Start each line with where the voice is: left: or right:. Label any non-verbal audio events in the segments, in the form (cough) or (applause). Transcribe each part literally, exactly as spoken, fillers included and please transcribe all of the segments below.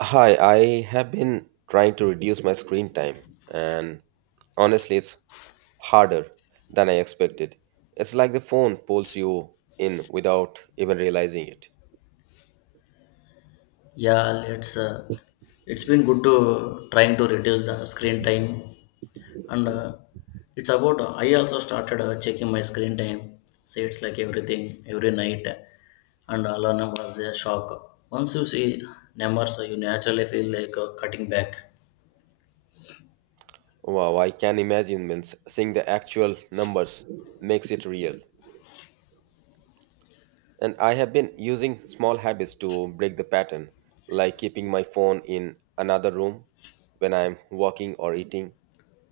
right: Hi, I have been trying to reduce my screen time, and honestly, it's harder than I expected. It's like the phone pulls you in without even realizing it.
left: Yeah, let's. Uh, it's been good to trying to reduce the screen time, and uh, it's about. I also started uh, checking my screen time. Say it's like everything every night, and alarm was a shock. Once you see numbers, you naturally feel like uh, cutting back.
right: Wow, I can imagine means seeing the actual numbers makes it real. And I have been using small habits to break the pattern, like keeping my phone in another room when I'm walking or eating,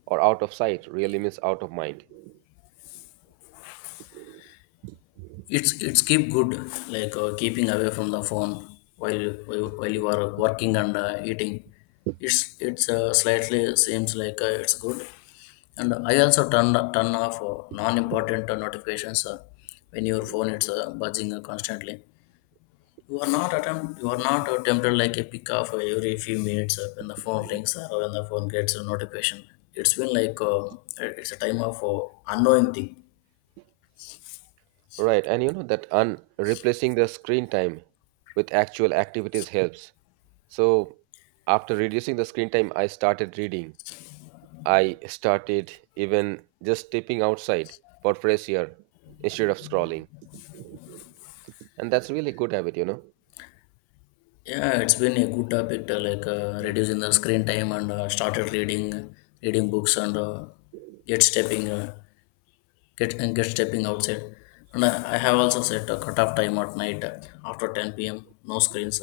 right: or out of sight really means out of mind.
left: It's it's keep good like uh, keeping away from the phone while you, while while you are working and uh, eating. It's it's uh, slightly seems like uh, it's good, and I also turn turn off uh, non-important uh, notifications uh, when your phone it's uh, buzzing uh, constantly. You are not attempt you are not uh, tempted like a pick off uh, every few minutes uh, when the phone rings uh, or when the phone gets a notification. It's been like uh, it's a time of uh, unknowing thing.
right: Right, and you know that un- replacing the screen time with actual activities helps. So after reducing the screen time, I started reading. I started even just stepping outside for fresh air instead of scrolling. And that's really good habit, you know.
left: Yeah, it's been a good topic uh, like uh, reducing the screen time and uh, started reading reading books and uh, yet stepping uh, get and get stepping outside. And I, I have also set a cutoff time at night, uh, after ten p m p.m, no screens.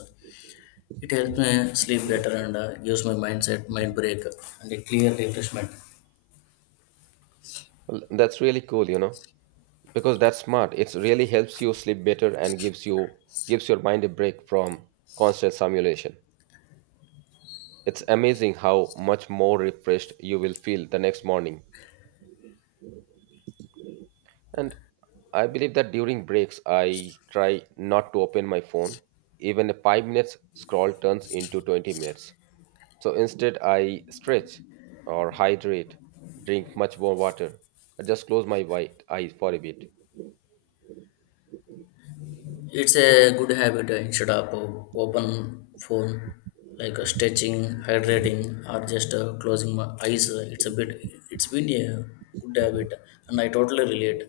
left: It helps me sleep better and uh, gives my mindset mind break and a clear refreshment.
right: Well, that's really cool, you know, because that's smart. It really helps you sleep better and gives you gives your mind a break from constant stimulation. It's amazing how much more refreshed you will feel the next morning. And I believe that during breaks, I try not to open my phone. Even a five minutes scroll turns into twenty minutes. So instead, I stretch or hydrate, drink much more water, or just close my white eyes for a bit.
left: It's a good habit, uh, instead of uh, open phone, like uh, stretching, hydrating, or just uh, closing my eyes, uh, it's a bit. It's been a good habit, and I totally relate.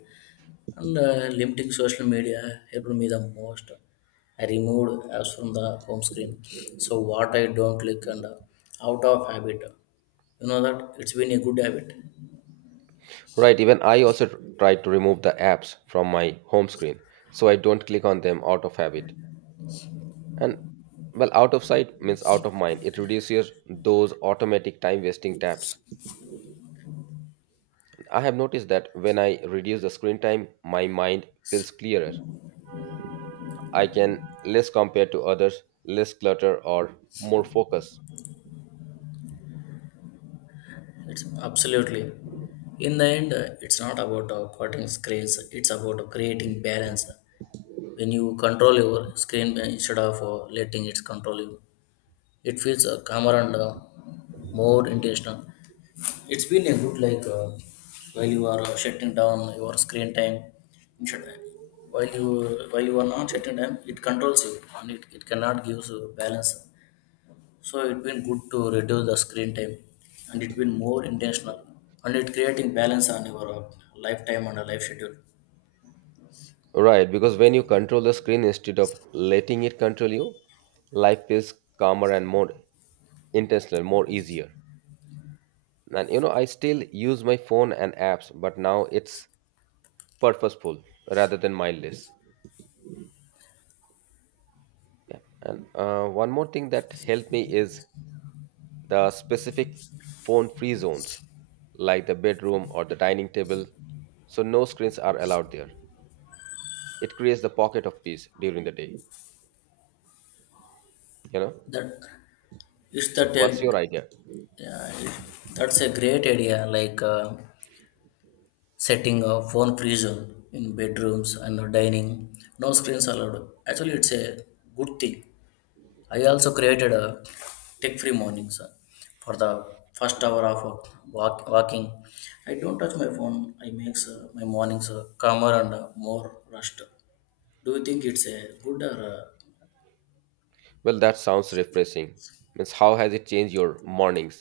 left: And uh, limiting social media helped me the most. I removed apps from the home screen, so what I don't click, and uh, out of habit. You know that it's been a good habit.
right: Right, even I also tr- try to remove the apps from my home screen so I don't click on them out of habit. And well, out of sight means out of mind. It reduces those automatic time wasting tabs. I have noticed that when I reduce the screen time, my mind feels clearer. I can less compare to others, less clutter, or more focus.
left: It's absolutely. In the end, uh, it's not about uh, cutting screens. It's about creating balance. When you control your screen, uh, instead of uh, letting it control you, it feels uh, calmer and uh, more intentional. It's been a good, like, uh, while you are uh, shutting down your screen time. you should- While you while you are not shutting down, it controls you, and it, it cannot give you balance. So it's been good to reduce the screen time, and it's been more intentional, and it creating balance on your, uh, lifetime and a life schedule.
right: Right, because when you control the screen instead of letting it control you, life feels calmer and more intentional, more easier. And you know, I still use my phone and apps, but now it's purposeful rather than mindless. Yeah. And uh, one more thing that helped me is the specific phone free zones, like the bedroom or the dining table, so no screens are allowed there. It creates the pocket of peace during the day, you know?
left: That is
right: So
left: that
right: what's
left: a,
right: your idea?
left: yeah, it- that's a great idea. Like. Uh, setting a phone free zone in bedrooms and a dining. No screens allowed. Actually, it's a good thing. I also created a tech free mornings, uh, for the first hour of uh, walk, walking. I don't touch my phone. I makes uh, my mornings uh, calmer and uh, more rushed. Do you think it's a good or uh,
right: Well, that sounds refreshing, means how has it changed your mornings?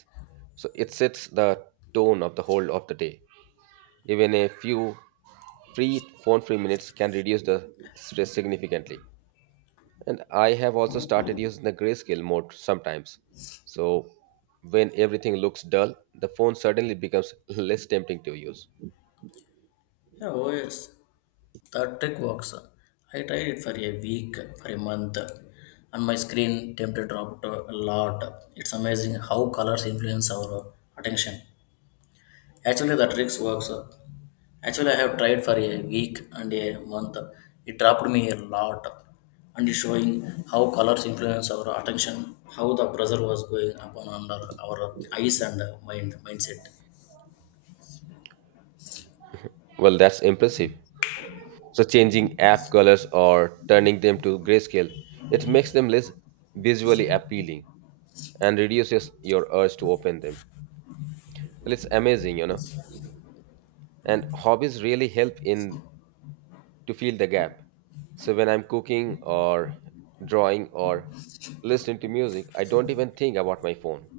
right: So it sets the tone of the whole of the day. Even a few free phone free minutes can reduce the stress significantly. And I have also started using the grayscale mode sometimes. So when everything looks dull, the phone suddenly becomes (laughs) less tempting to use.
left: yeah, oh yes. That trick works. I tried it for a week, for a month, and my screen temperature dropped a lot. It's amazing how colors influence our attention. Actually, the tricks works. Actually, I have tried for a week and a month. It dropped me a lot, and it's showing how colors influence our attention, how the pressure was going upon under our eyes and mind mindset.
right: Well, that's impressive. So changing app colors or turning them to grayscale, it makes them less visually appealing and reduces your urge to open them. Well, it's amazing, you know. And hobbies really help in to fill the gap. So when I'm cooking or drawing or listening to music, I don't even think about my phone.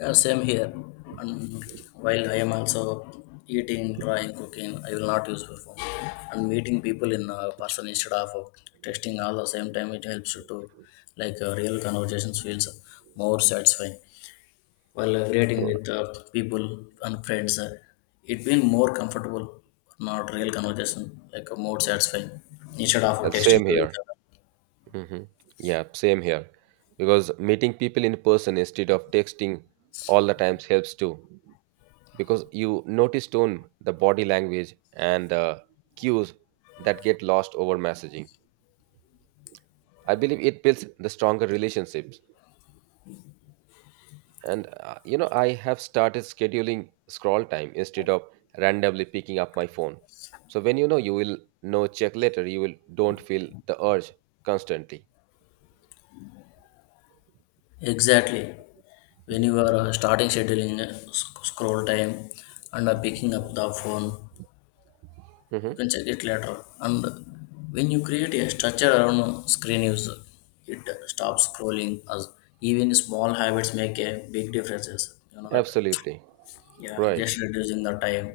left: Yeah, same here. And while I am also eating, drawing, cooking, I will not use your phone. And meeting people in, uh, person instead of uh, texting all the same time, it helps you to, like, uh, real conversations feels more satisfying. While uh, creating
right: Sure.
left: with uh, people and friends, uh, it been more comfortable, not real conversation, like uh, more satisfying instead of
right: Uh, Same
left: texting to
right: here.
left: each other.
right: hmm Yeah, same here. Because meeting people in person instead of texting all the times helps too. Because you notice tone, the body language, and the cues that get lost over messaging. I believe it builds the stronger relationships. And uh, you know, I have started scheduling scroll time instead of randomly picking up my phone. So when you know you will know check later, you will don't feel the urge constantly.
left: Exactly. When you are uh, starting scheduling, uh, sc- scroll time and uh, picking up the phone, you
right: hmm
left: can check it later. And when you create a structure around screen use, it stops scrolling as even small habits make a big differences, you know that.
right: Absolutely.
left: Yeah,
right: Right.
left: just reducing the time,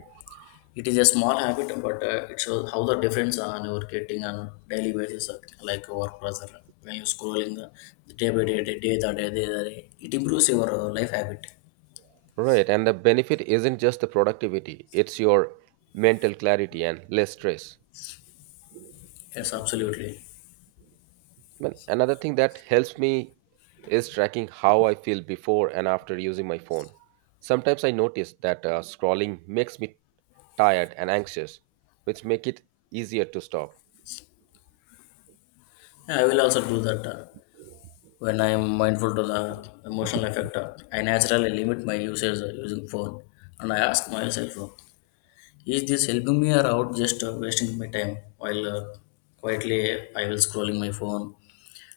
left: it is a small habit, but uh, it shows how the difference on your getting on daily basis, uh, like work pressure, when you scrolling, uh, day by day day, day, by day, day, by day it improves your uh, life habit.
right: Right. And the benefit isn't just the productivity, it's your mental clarity and less stress.
left: Yes, absolutely.
right: Well, another thing that helps me is tracking how I feel before and after using my phone. Sometimes I notice that uh, scrolling makes me tired and anxious, which make it easier to stop.
left: Yeah, I will also do that, uh, when I am mindful to the emotional effect. uh, I naturally limit my usage, uh, using phone, and I ask myself, uh, is this helping me or out just uh, wasting my time? While uh, quietly I will scrolling my phone,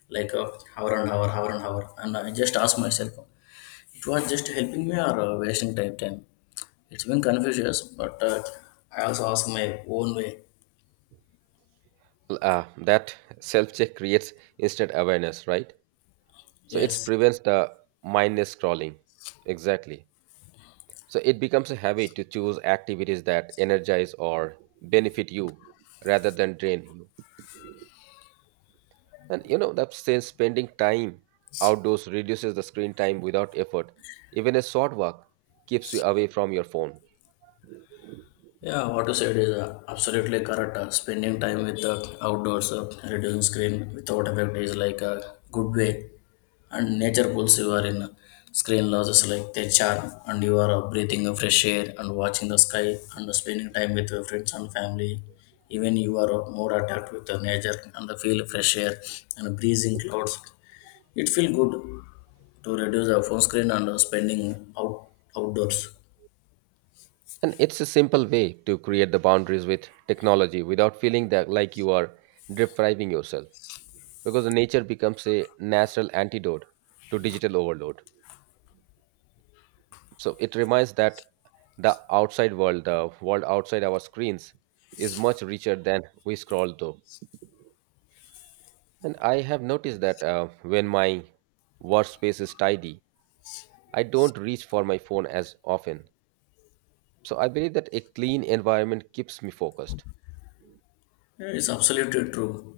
left: like, uh, hour and hour, hour and hour, and I just ask myself, it was just helping me or uh, wasting time time. It's been confusing, but uh, I also ask my own way.
right: L- Uh, that self check creates instant awareness, right? So it
left: Yes.
right: prevents the mindless scrolling. Exactly. So it becomes a habit to choose activities that energize or benefit you rather than drain you. And you know, that says spending time outdoors reduces the screen time without effort. Even a short walk keeps you away from your phone.
left: Yeah, what you said is, uh, absolutely correct. Uh, spending time with the outdoors, uh, reducing screen without effect is like a good way. And nature pulls you are in, uh, screen losses like their charm, and you are uh, breathing uh, fresh air and watching the sky and spending time with your friends and family. Even you are uh, more attacked with the nature and the feel fresh air and breezing clouds. It feel good to reduce the phone screen and uh, spending out outdoors.
right: And it's a simple way to create the boundaries with technology without feeling that like you are depriving yourself. Because the nature becomes a natural antidote to digital overload. So it reminds that the outside world, the world outside our screens, is much richer than we scroll through. And I have noticed that uh, when my workspace is tidy, I don't reach for my phone as often. So I believe that a clean environment keeps me focused.
left: Yeah, it's absolutely true.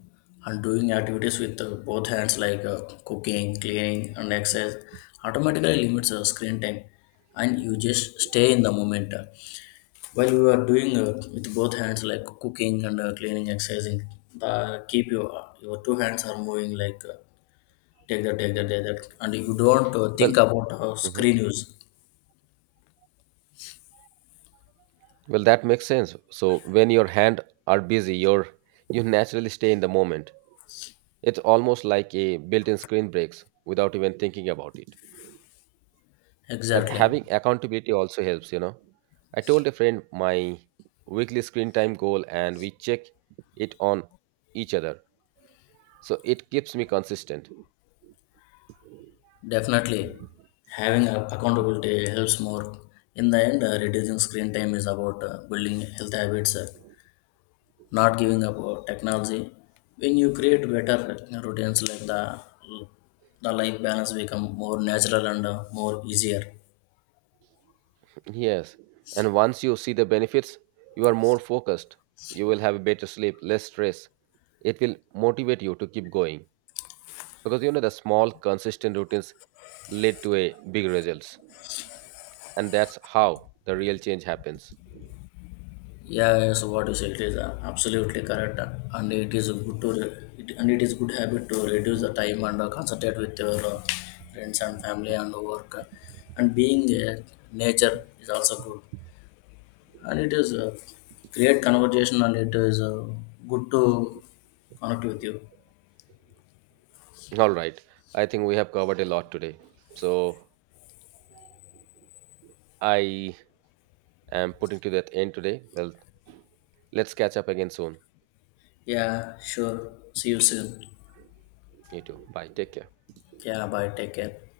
left: And doing activities with, uh, both hands, like, uh, cooking, cleaning, and exercise, automatically limits uh, screen time, and you just stay in the moment. While you are doing, uh, with both hands, like cooking and uh, cleaning, exercising, the keep your your two hands are moving, like, uh, take that, take that, take that, and you don't uh,
right: Well,
left: think about uh,
right: mhm.
left: screen use.
right: well, that makes sense. So when your hand are busy, you're, you naturally stay in the moment. It's almost like a built-in screen breaks without even thinking about it. And
left: Exactly.
right: having accountability also helps, you know. I told a friend my weekly screen time goal and we check it on each other, so it keeps me consistent.
left: Definitely, having a- accountability helps more. In the end, uh, reducing screen time is about uh, building health habits, uh, not giving up uh, technology. When you create better uh, routines, like the the life balance become more natural and uh, more easier.
right: Yes. And once you see the benefits, you are more focused. You will have better sleep, less stress. It will motivate you to keep going. Because you know the small consistent routines lead to a big results. And that's how the real change happens.
left: Yeah, yes, what you said is uh, absolutely correct, uh, and it is good to re- it, and it is good habit to reduce the time and uh, concentrate with your, uh, friends and family and work, uh, and being uh, nature is also good. And it is a great conversation, and it is uh, good to connect with you.
right: All right. I think we have covered a lot today. So I am putting to that end today. Well, let's catch up again soon.
left: Yeah, sure. See you soon.
right: You too. Bye. Take care.
left: Yeah, bye. Take care.